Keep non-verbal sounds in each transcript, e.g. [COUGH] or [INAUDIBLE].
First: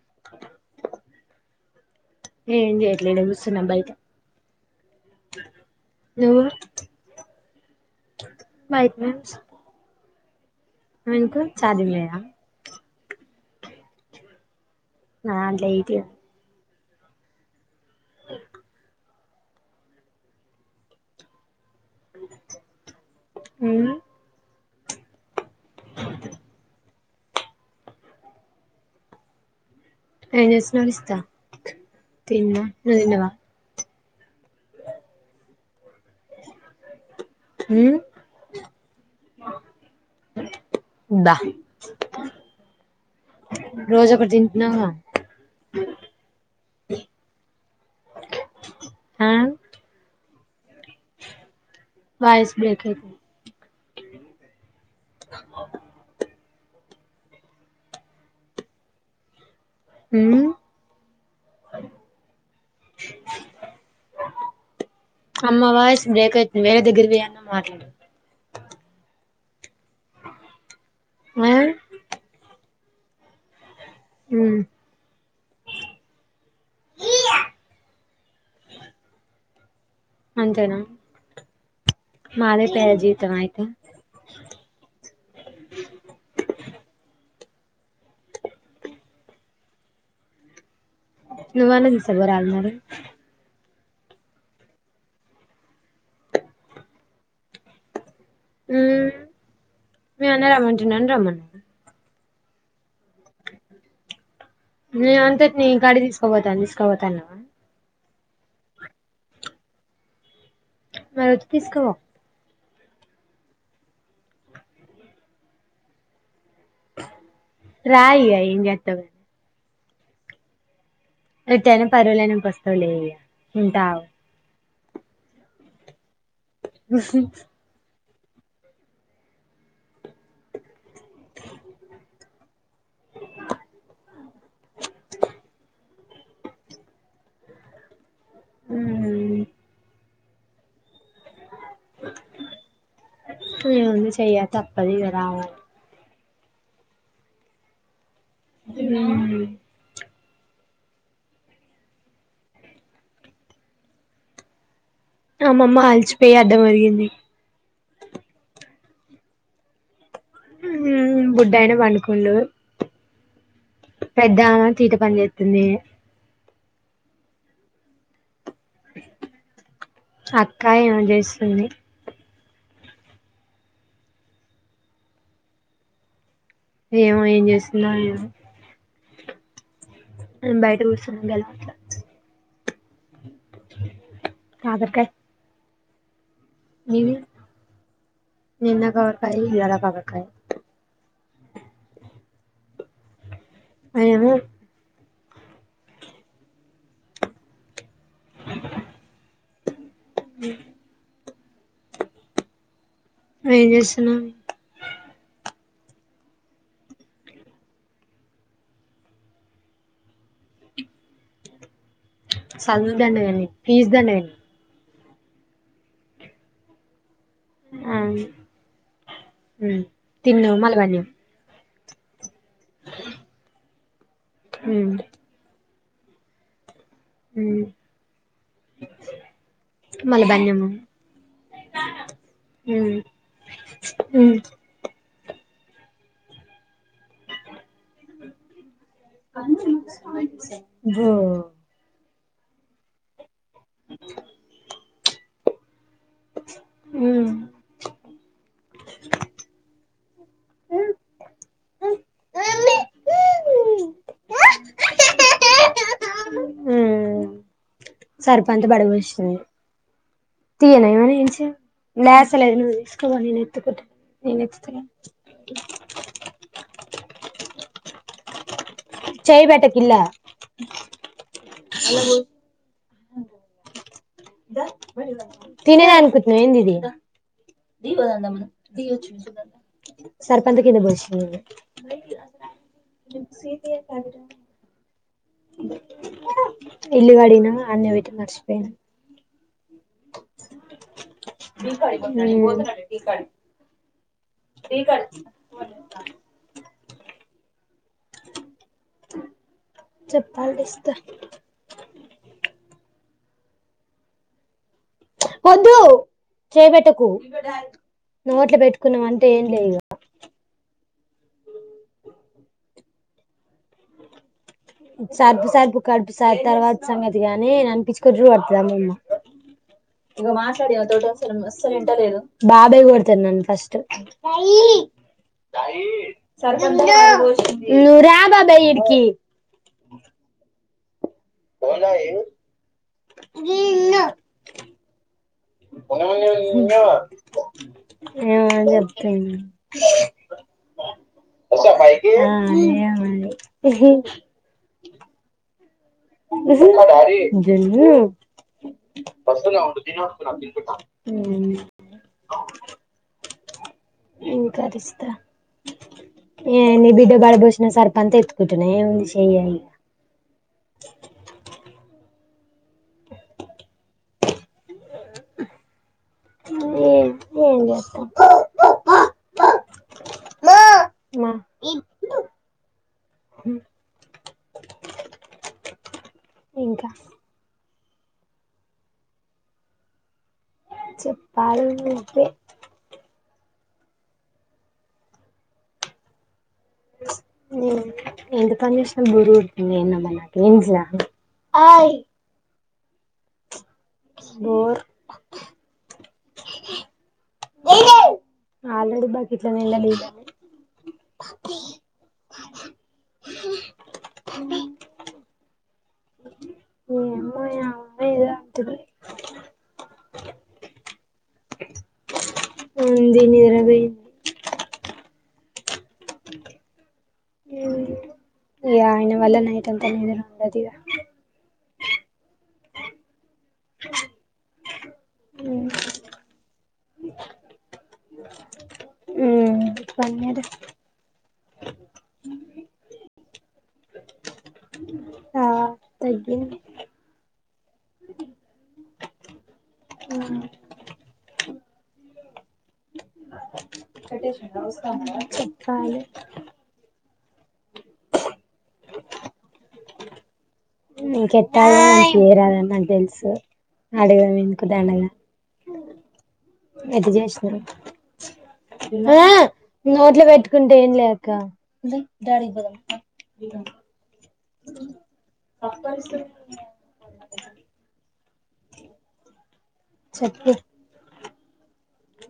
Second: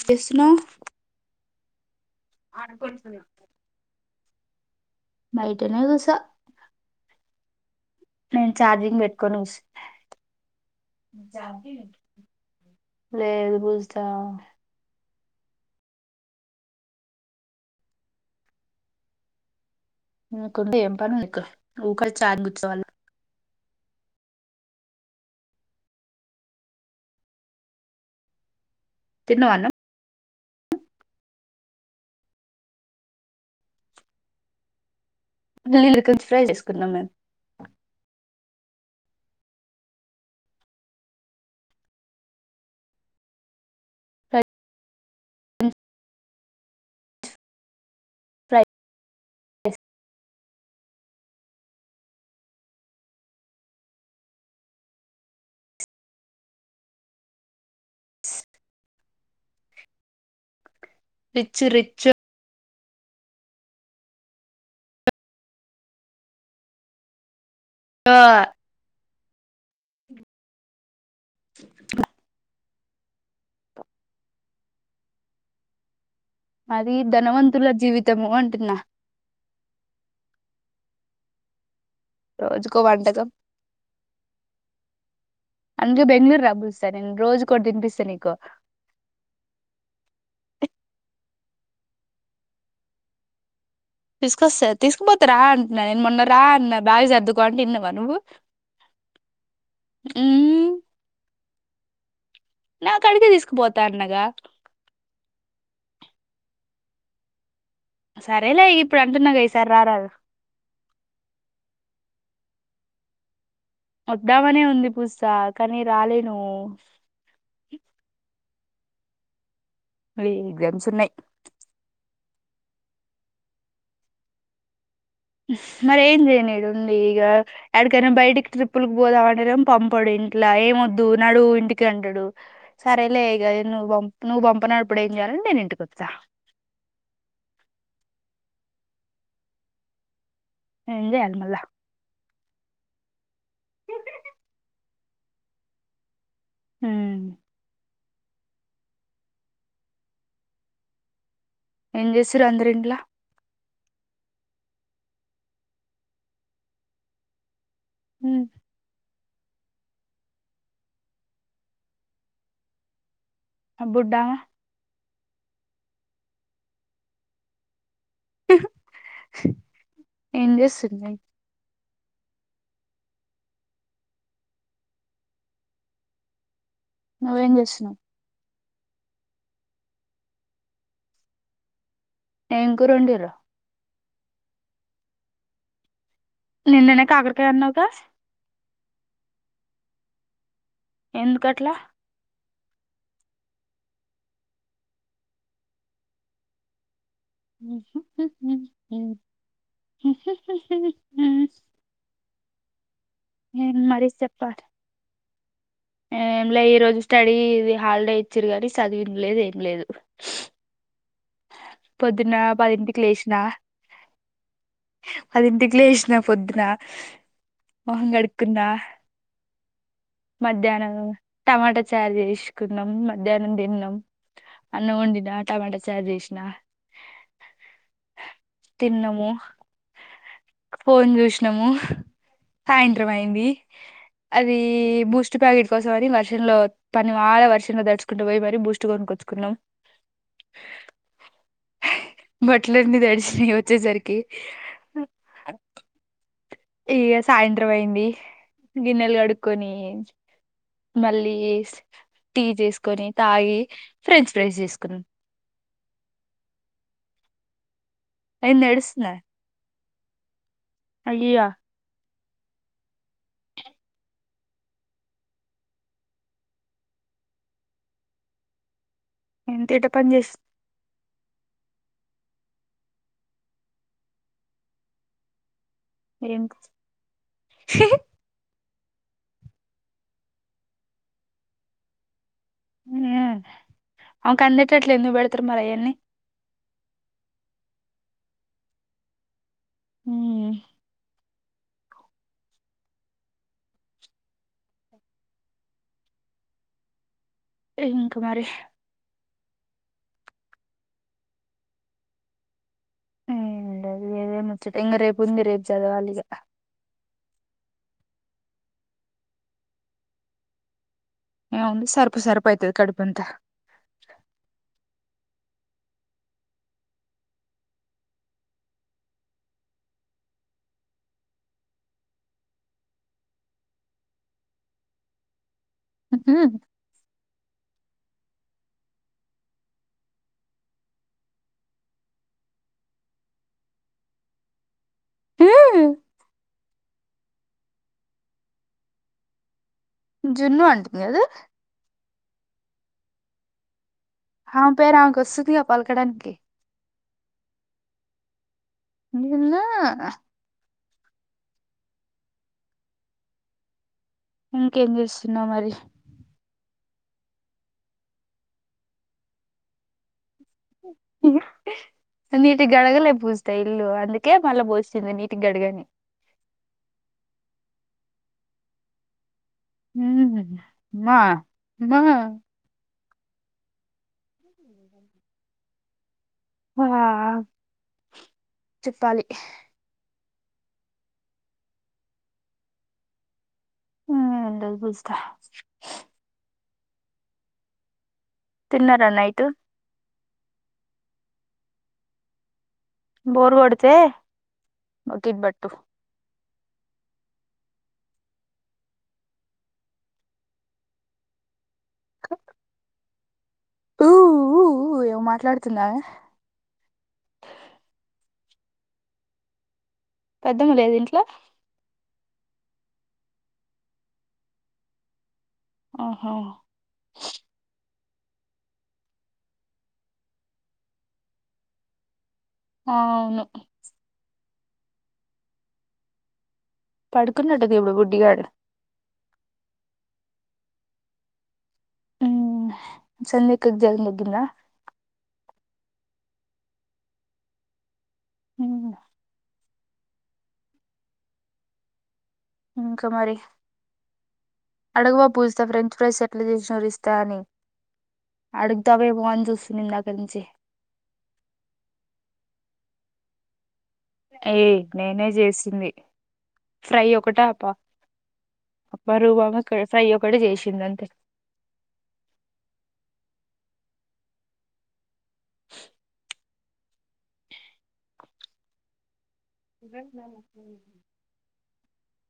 చెసున్నావ్ ఏం చేయట్లే ఇడా గూసున్న బైట బైటనే గూసో నువ్వు నేను చార్జింగ్ బయటనే పెట్టుకొని కూర్చున్న గుసున్న ఎందుకు ఛార్జింగ్ లేదా లేదు పూజిత నా దంట్ల ఎయిటీ ఓ మ్ కుండ ఏం పనుంది నీకు ఉకే చార్జ గుచ్చుతవ్ అళ్ళ మ్ తిన్నవా అన్నం [UNINTELLIGIBLE] కొనిస్త తిన్న నుతిన్నవా లిలి లికన్స్ ఫ్రై చేసుకున్నం మేము మ్ దా రోజోకటి తింట్నవా ఫ్రై ఆ ఎస్ వాయిస్ బ్రేక్ అయితుంది ఉమ్ రిచ్చ్ రిచ్చ్ అమ్మ వాయిస్ బ్రేక్ అయితుందే వేరే దగ్గర పోయన్న మాట్లాడు ఆ ఆ [UNINTELLIGIBLE] హ్మ్ అది ధనవంతుల జీవితము అంటున్న అంతేనా మాదే రోజుకో పేద వంటకం జీవితమా అయితె అందు బెంగళూరు రా బ్బుస్తా నేను రోజుకోటి తిపిస్త నీకు నువ్వన్న దిసపోరాదు మరి తీసుకొస్తా తీసుకుపోత రా అంటున్న నేను మొన్న రా అన్న బ్యాగ్ సర్దుకో అంటె ఇన్నవా నువ్వు మ్ మీ అన్న మ్మ్ రమంటున్నడని రమన్న నా కాడికే తీసుకుపోత అన్నగా నేను అంతటిని నీకాడి తీసుకోపోత తీసుకోపోతా అన్నవా సరేలే ఇప్పుడు అంటున్నగా ఈసారి రారాదు మరో ఒచ్చి తీసుక వొ వద్దామనే ఉంది పూస కానీ రాలేను రా ఇగ ఏంజెత్తవ్ మరీ ఎగ్జామ్స్ ఉన్నయ్ ఎట్టైన పరువలేైనంక వస్తవ్లే ఇగ ఉంటావ్ మరి ఏం జేయను ఇడుండి ఇగా యడికైన బయటికి ట్రిప్పుల్కి పోదామనేనెమో పంపడు ఇంట్ల ఏమోద్దు నడువు ఇంటికి అంటడు సరేలే ఇగ నువ్వు పం నువ్వు పంపనప్పుడు ఏం చేయాలని నేను ఇంటికి ఒత్త హు ఏం జేయాలి మళ్ళ ఏముంది శచేయ్యా తప్పదిగ రావాలి హ్మ్ ఉమ్మ్ ఏం జేస్తుర్రు అందరింట్ల అమమ్మ అల్చిపోయి అడ్డం ఒరిగింది మ్ మ్ బుడ్డాయిన పండుకుండు ఆ బుడ్డామా పెద్దామే తీట పని జేత్తుంది [INAUDIBLE] ఏం అక్కా ఏమో చేస్తుంది జేస్తుంది ఏమో ఏం నువ్వేం జేస్తుందొ చేస్తున్నావు ఏమో మేము బయట కూసున్నాం ఎం కూర వొండిరు కాకరకాయ్ నిన్ననే కాకరకాయ అన్నావు గ నిన్న కాకరకాయ్ ఇయాల కాకరకాయ్ ఎందుకు అట్లా ఏమో [UNINTELLIGIBLE] ఏం నేన్ మరిస్ చేస్తున్నావ్ చెప్ప ఎం లే ఈ రోజు స్టడీది హాలిడే ఇచ్చిరు కానీ చదివిరు ఏం లేదు పొద్దున చదువు పదింటికి దండగ లేషినా నీకు ఫీజు దండగ పదింటికి లేషినా పొద్దున మొహం ఆం ఉమ్ తిన్నావు మళ్ళ మధ్యానం బన్యం టమాటా చారు చేషుకున్నాం మధ్యానం తిన్నం ఉమ్ అన్నం వొండినా టమాటా చారు చేషినా ఊ తిన్నము మళ్ళ బన్యము ఫోన్ చూషినము ఉమ్ సాయంత్రం అయ్యింది ఉమ్ అది ఈ బూస్ట్ ప్యాకెట్ కోసం అని వర్షం లో పని వాళ్ళ వర్షం లో దడుచు కుంటూ పోయి మరీ బూస్ట్ కొనుకొచ్చుకున్నాం బో బట్లన్నీ తడిచినయి వచ్చేసరికి ఇగ ఉమ్ సాయంత్రం అయ్యింది గిన్నెలు కడుక్కొని ఉమ్ మళ్ళీ టీ చేసుకొని తాగి ఫ్రెంచ్ ఫ్రైస్ చేసుకున్నా సర్పు ఏంది అంతా ఏడుస్తున్నావ్ పడబోసింది తీయ్యనే మరి అయ్యా ఎంచా ల్యాసలేను నువ్ తీసుకోవా నేను ఎత్తుకుంట నేను ఎత్తుత గానీ చెయ్ పెట్టకు ఎంత ఎట పిల్ల పని చేస్ తినేది అనుకుంట్నవా ఏం ఏంది ఇది దిగి పోదాం దా మనం సర్పు అంతా కింద పోషినవ్ గా [UNINTELLIGIBLE] ఆమెకు అందేటట్లు ఎందుకు పెడ్తరు మరి ఆయన్నీ ఇల్లు గడిగినము ఆడనే పెట్టి మర్చిపోయినా ఈ ఉమ్ ఇంక మరి చెప్పాలి ఇస్త చుత్ ఇంగ రేపు ఉంది రేపు చదవాలి ఇగ చెయ్ పెట్టకు నోట్లో పెట్టుకున్నవంటే ఏం లేదు ఇగ ఏముంది సర్పు సర్పు అయితది కడుపు అంతా సర్పు సర్పు కడుపు సర్ తర్వాత సంగతి గానీ అనిపించుకు [UNINTELLIGIBLE] అమ్మమ్మ బాబాయ్ కొడతడు నన్ను ఫస్ట్ [UNINTELLIGIBLE] ఉహు, నువ్వు రా బాబాయ్ ఈడికి పోనాయి గిన్ను ఉమ్, [UNINTELLIGIBLE] ఏమని చెప్తున్నా జున్ను అంటుంది గదూ ఆ అన్నియ మరి హామ్ పేరు ఆమెకి వొస్తుది గా పల్కడానికి [UNINTELLIGIBLE] నిన్న [INAUDIBLE] ఇంక ఇంకేం అరుస్తా చేస్తున్నావు మరి ఏ నీ బిడ్డ బడబోసిన సర్ఫంతా ఎత్తుకుంటున్నా ఏం ఉంది చెయ్యయి ఇ నీటుగ గడగలే పూజిత ఇల్లు అందుకే మళ్ళా పోసింది నీటుగ గడుగు అని ఎం ఎం జెస్తా ఉహు మా మా ప ఇంకా చెప్పాలి చెప్పాలి నువ్వే ఏంలేదు పూజ్తా ఎంత పని చేసినా తిన్నారా నైట్ బురూరికె నిన్న మన ఎంట్లా ఓయ్ బోర్ గొడితే బకిట్ బట్టు ఆల్రడి బకిట్ [UNINTELLIGIBLE] పప్పి ఖ ఊఊఊ ఏవో మాట్లాడుతుందమే మ్యావ్ మాయావ్ తురే పెద్దమ్మ లేదు ఇంట్లో ఉంది నిద్ర పోయింది ఆహ ఇగ ఆయన వల్ల నైట్ అంతా నిద్ర ఉండదిగ అవును [INAUDIBLE] ఉమ్ పడుకున్నట్టు ఇప్పుడు బుడ్డీగాడు ఉమ్ పన్నడు ఉమ్ సంధ్యక్కకు జరం తగ్గిందా ఆ తగ్గింది ఉమ్ ఉమ్ ఇంకా మరి [UNINTELLIGIBLE] అడగవా పూజీస్తా ఫ్రెంచ్ చెప్పాలి ఫ్రైస్ ఎట్లా చేసినరు తని అడుగుతావేమోని చూస్తున్న ఇందాక నుంచి నీకెట్టాల చేయరదాని నాకు తెలుసు అడిగడమెందుకు దండగా నే చేసింది ఫ్రై ఎట్ల ఒకటే చేసినావు అప అపరూపమ ఫ్రై నోట్లు ఒకటి పెట్టుకుంటే చేసింది ఏం లే అంతే అక్క గి డాడీకి పోదాం దా [INAUDIBLE] సప్పరిస్తు మరి [UNINTELLIGIBLE]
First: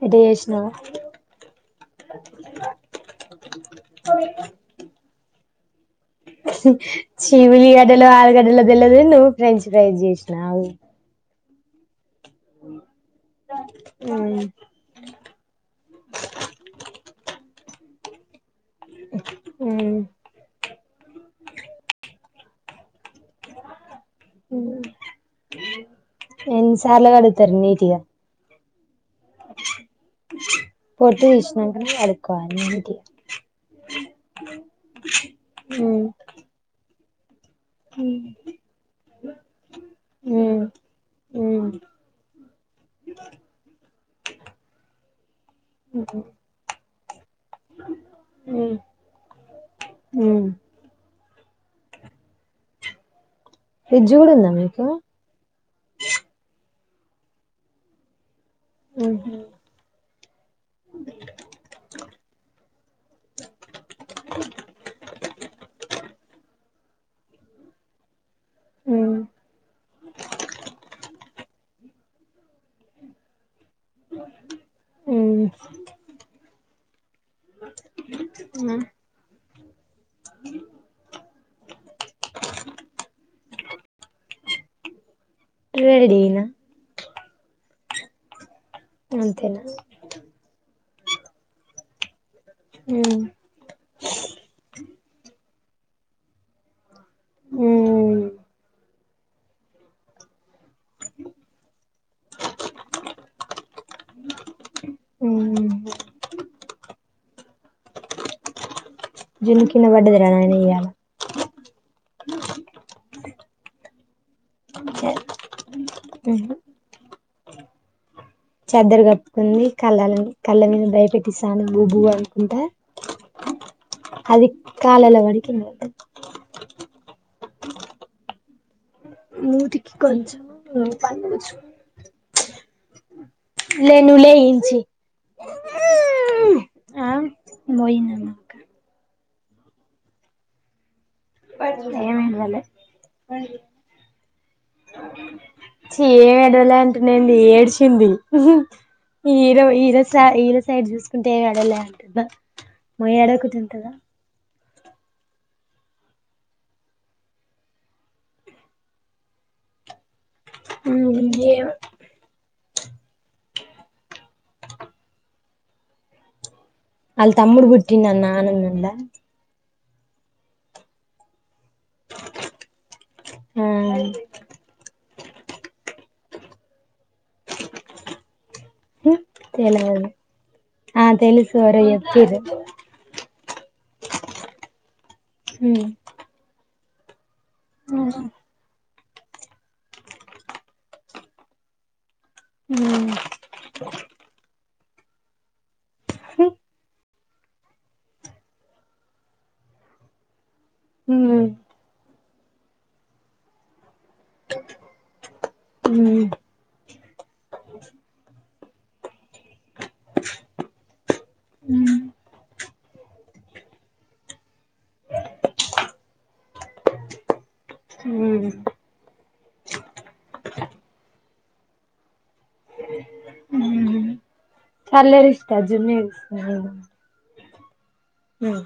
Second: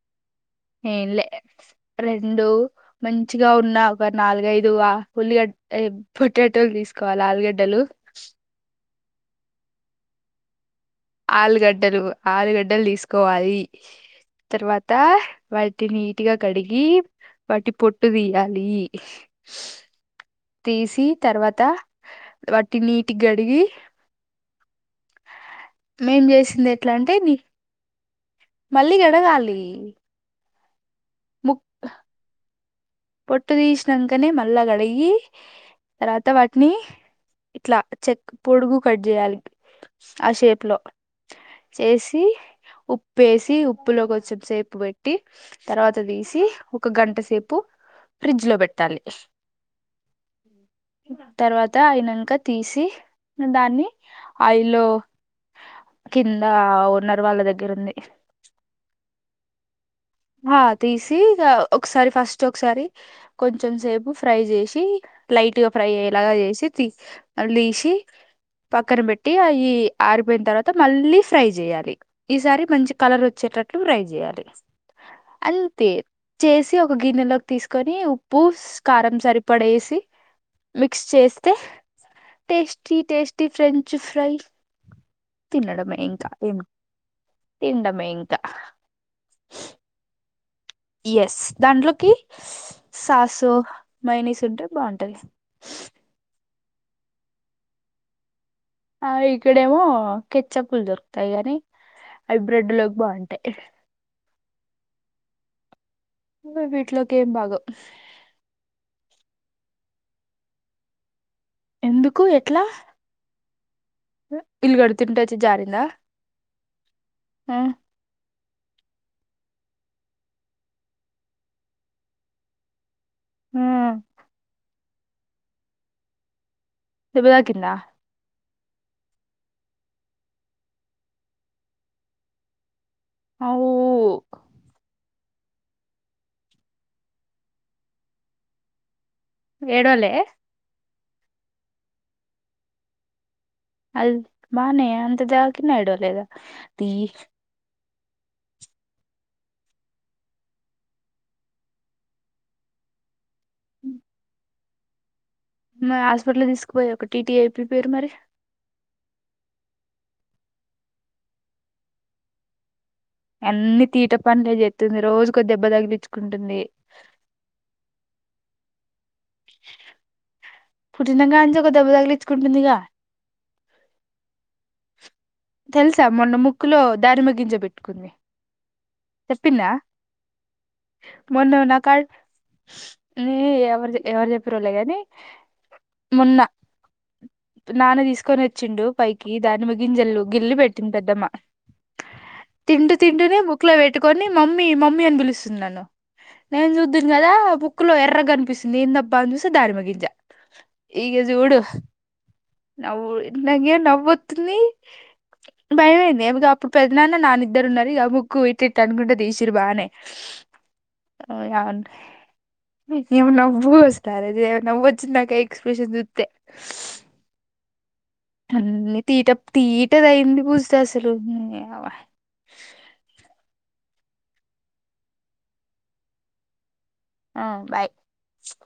ఎట్టా జేసినవ్ ఏంలే రెండు మంచిగా ఉన్నా ఒక నాలుగైదు అ ఉల్లిగడ్డ అ చి ఉలిగడ్డలో ఆలుగడ్డలో తెలువదు గాని నువ్వు ఫ్రెంచ్ ఫ్రైజ్ చేసినావు ఆలుగడ్డలు ఆరుగడ్డలు తీసుకోవాలి తర్వాత వాటిని నీట్గా కడిగి వాటి పొట్టు తీయాలి ఉమ్ తీసి తర్వాత వాటిని నీటిగ్గడిగి మేం [INAUDIBLE] చేసింది ఎన్నీ ఎట్లా సార్లు అంటే నీ గడుగుతారు నీటిగా మళ్ళీ గడగాలి పొట్టు దిశ్నంకనే గడుక్కోవాలి మూతి పొట్టు తీసినాకనే మళ్ళా కడిగి తర్వాత వాటిని ఇట్లా చెక్ పొడుగు కట్ జేయాలి ఆ మ్మ్ షేప్ లో చేసి ఉప్పేసి ఉప్పులో కొంచెం సేపు వెట్టి తర్వాత్ ట్ట మ్మ్ దీసి ఒక గంట సేపు ఫ్రిడ్జ్ లో మ్మ్ బెట్టాలి మ్మ్ తర్వాత ఐనంక తీసి దాన్ని ఫ్రిడ్జ్ కూడా ఉందా ఆయిల్లో మీకు కిందా ఓనర్ వాళ్ళ దగ్గర ఉంది ఉహు హా తీసి ఇగా ఒకసారి ఫస్ట్ ఒకసారి కొంచెం సేపు ఫ్రై జేసి లైట్ గా ఫ్రై అయ్యేలాగా జేశి తీస్ అల్ దీసి పక్కన మ్మ్ బెట్టి అయి ఆరిపోయిన తర్వాత మళ్ళీ ఫ్రై జేయాలి. ఈసారి మంచి కలర్ ఒచ్చేటట్లు ఫ్రై జేయాలి. ఉమ్ అంత్తే చేసి ఒక గిన్నెలోకి తీస్కొని ఉప్పుస్ కారం సరిపడేసి మిక్స్ చేస్తే టేస్టీ టేస్టీ ఫ్రెంచ్ ఫ్రై తినడమే ఇంకా రెడీనా ఏమి తింన్డమే ఇంకా అంతేనా యాస్స్ దాంట్లోకి ఉమ్ సాసు మైనిసుంటే బాగుంటది. ఉమ్ ఆ ఇక్కడేమో కెచ్చప్పులు దొరుకుతాయి గానీ అవి బ్రెడ్ లోకి బాగుంటయి. ఉమ్ ఆ వీట్లోకేంబాగోవ్ జున్ను కింద పడ్డదిర నాయన ఇయాల ఎందుకు ఎట్లా ఈళ్ళు కడుగుతుంటే ఓచ్చి జారిందా? ఉహు ఆ చెద్దర్ గప్పుకుంది కళ్ళల కళ్ళ మీద భయపెట్టిస్తాను బూబు అనుకుంటా ఆ అది కాలల వనికింది అంతే దెబ్బతాకిందా మూతికి కొంచము పలు చు అవును లే నువ్ లే ఏనుంచీ ఆ [UNINTELLIGIBLE] ముయ్ ఏడ్వాలే ఏం ఏడ్వాలే అది బానే అంత తాకినా ఛీ ఏడవలేదా ఏమేడవలే తీ అంటునేంది ఏడ్శింది ఈరో ఈరోసా ఈరో సైడ్ జూస్కుంటే ఎడలే అంటున్న మై ఏడవకుంటుంటదా మర్ హాస్పిటల్ దీస్కపోయి ఒక టీటీఏ ఇప్పియ్యపేర్రు మరి ఏమో అన్నీ తీట పనులే జేత్తుంది రోజుకో దెబ్బ దగిలిచ్చుకుంటుంది ఆల్ తమ్ముడు బుట్టిండన్న ఆనందంలా పుట్టినకాంచే ఒక దెబ్బ దగిలిచ్చుకుంటుందిగా. ఉమ్ తెల్సా మొన్న ముక్కులో దానిమ్మ గింజ బెట్టుకుంది హూ తెలవదు ఆ తెలుసు మొన్న ఎవరో నాకా చెప్పిర్రు ఎవర్ ఎవరు జెప్పిర్రోలే గాని ఉమ్ మొన్న నాన్న తీసుకొని ఒచ్చిండు పైకి దానిమ్మగింజల్లు గిల్లి పెట్టింది పెద్దమ్మ తింటు తింటూనే ముక్కులో పెట్టుకొని మమ్మీ మమ్మీ అని పిలుస్తుంది నన్ను నేను చూద్దును గదా ముక్కులో ఎర్రగనిపిస్తుంది ఏందబ్బా అని చూస్తే దానిమ్మ గింజ ఇగ జూడు నవ్వు నాకెమో నవ్వోత్ తుంది భయమైంది ఏమిగ అప్పుడు పెద్దనాన్న నాన్న ఇద్దరూ ఉన్నరు ఇగ ముక్కు ఇ ఇట్లు ఇట్లా అనుకుంటూ తీసిండ్రు బానే ఏమ నవ్వు అసలు ఆరోజు ఏమ నవ్వొచ్చింది నాకు ఆ ఎక్స్ప్రెషన్ జూత్తే హామ్ తీట తీటదయింది పూజిత అసలు నీయవ సరేలే రిషిత జున్ను ఏడుస్తుంది ఆ బాయ్ ఉమ్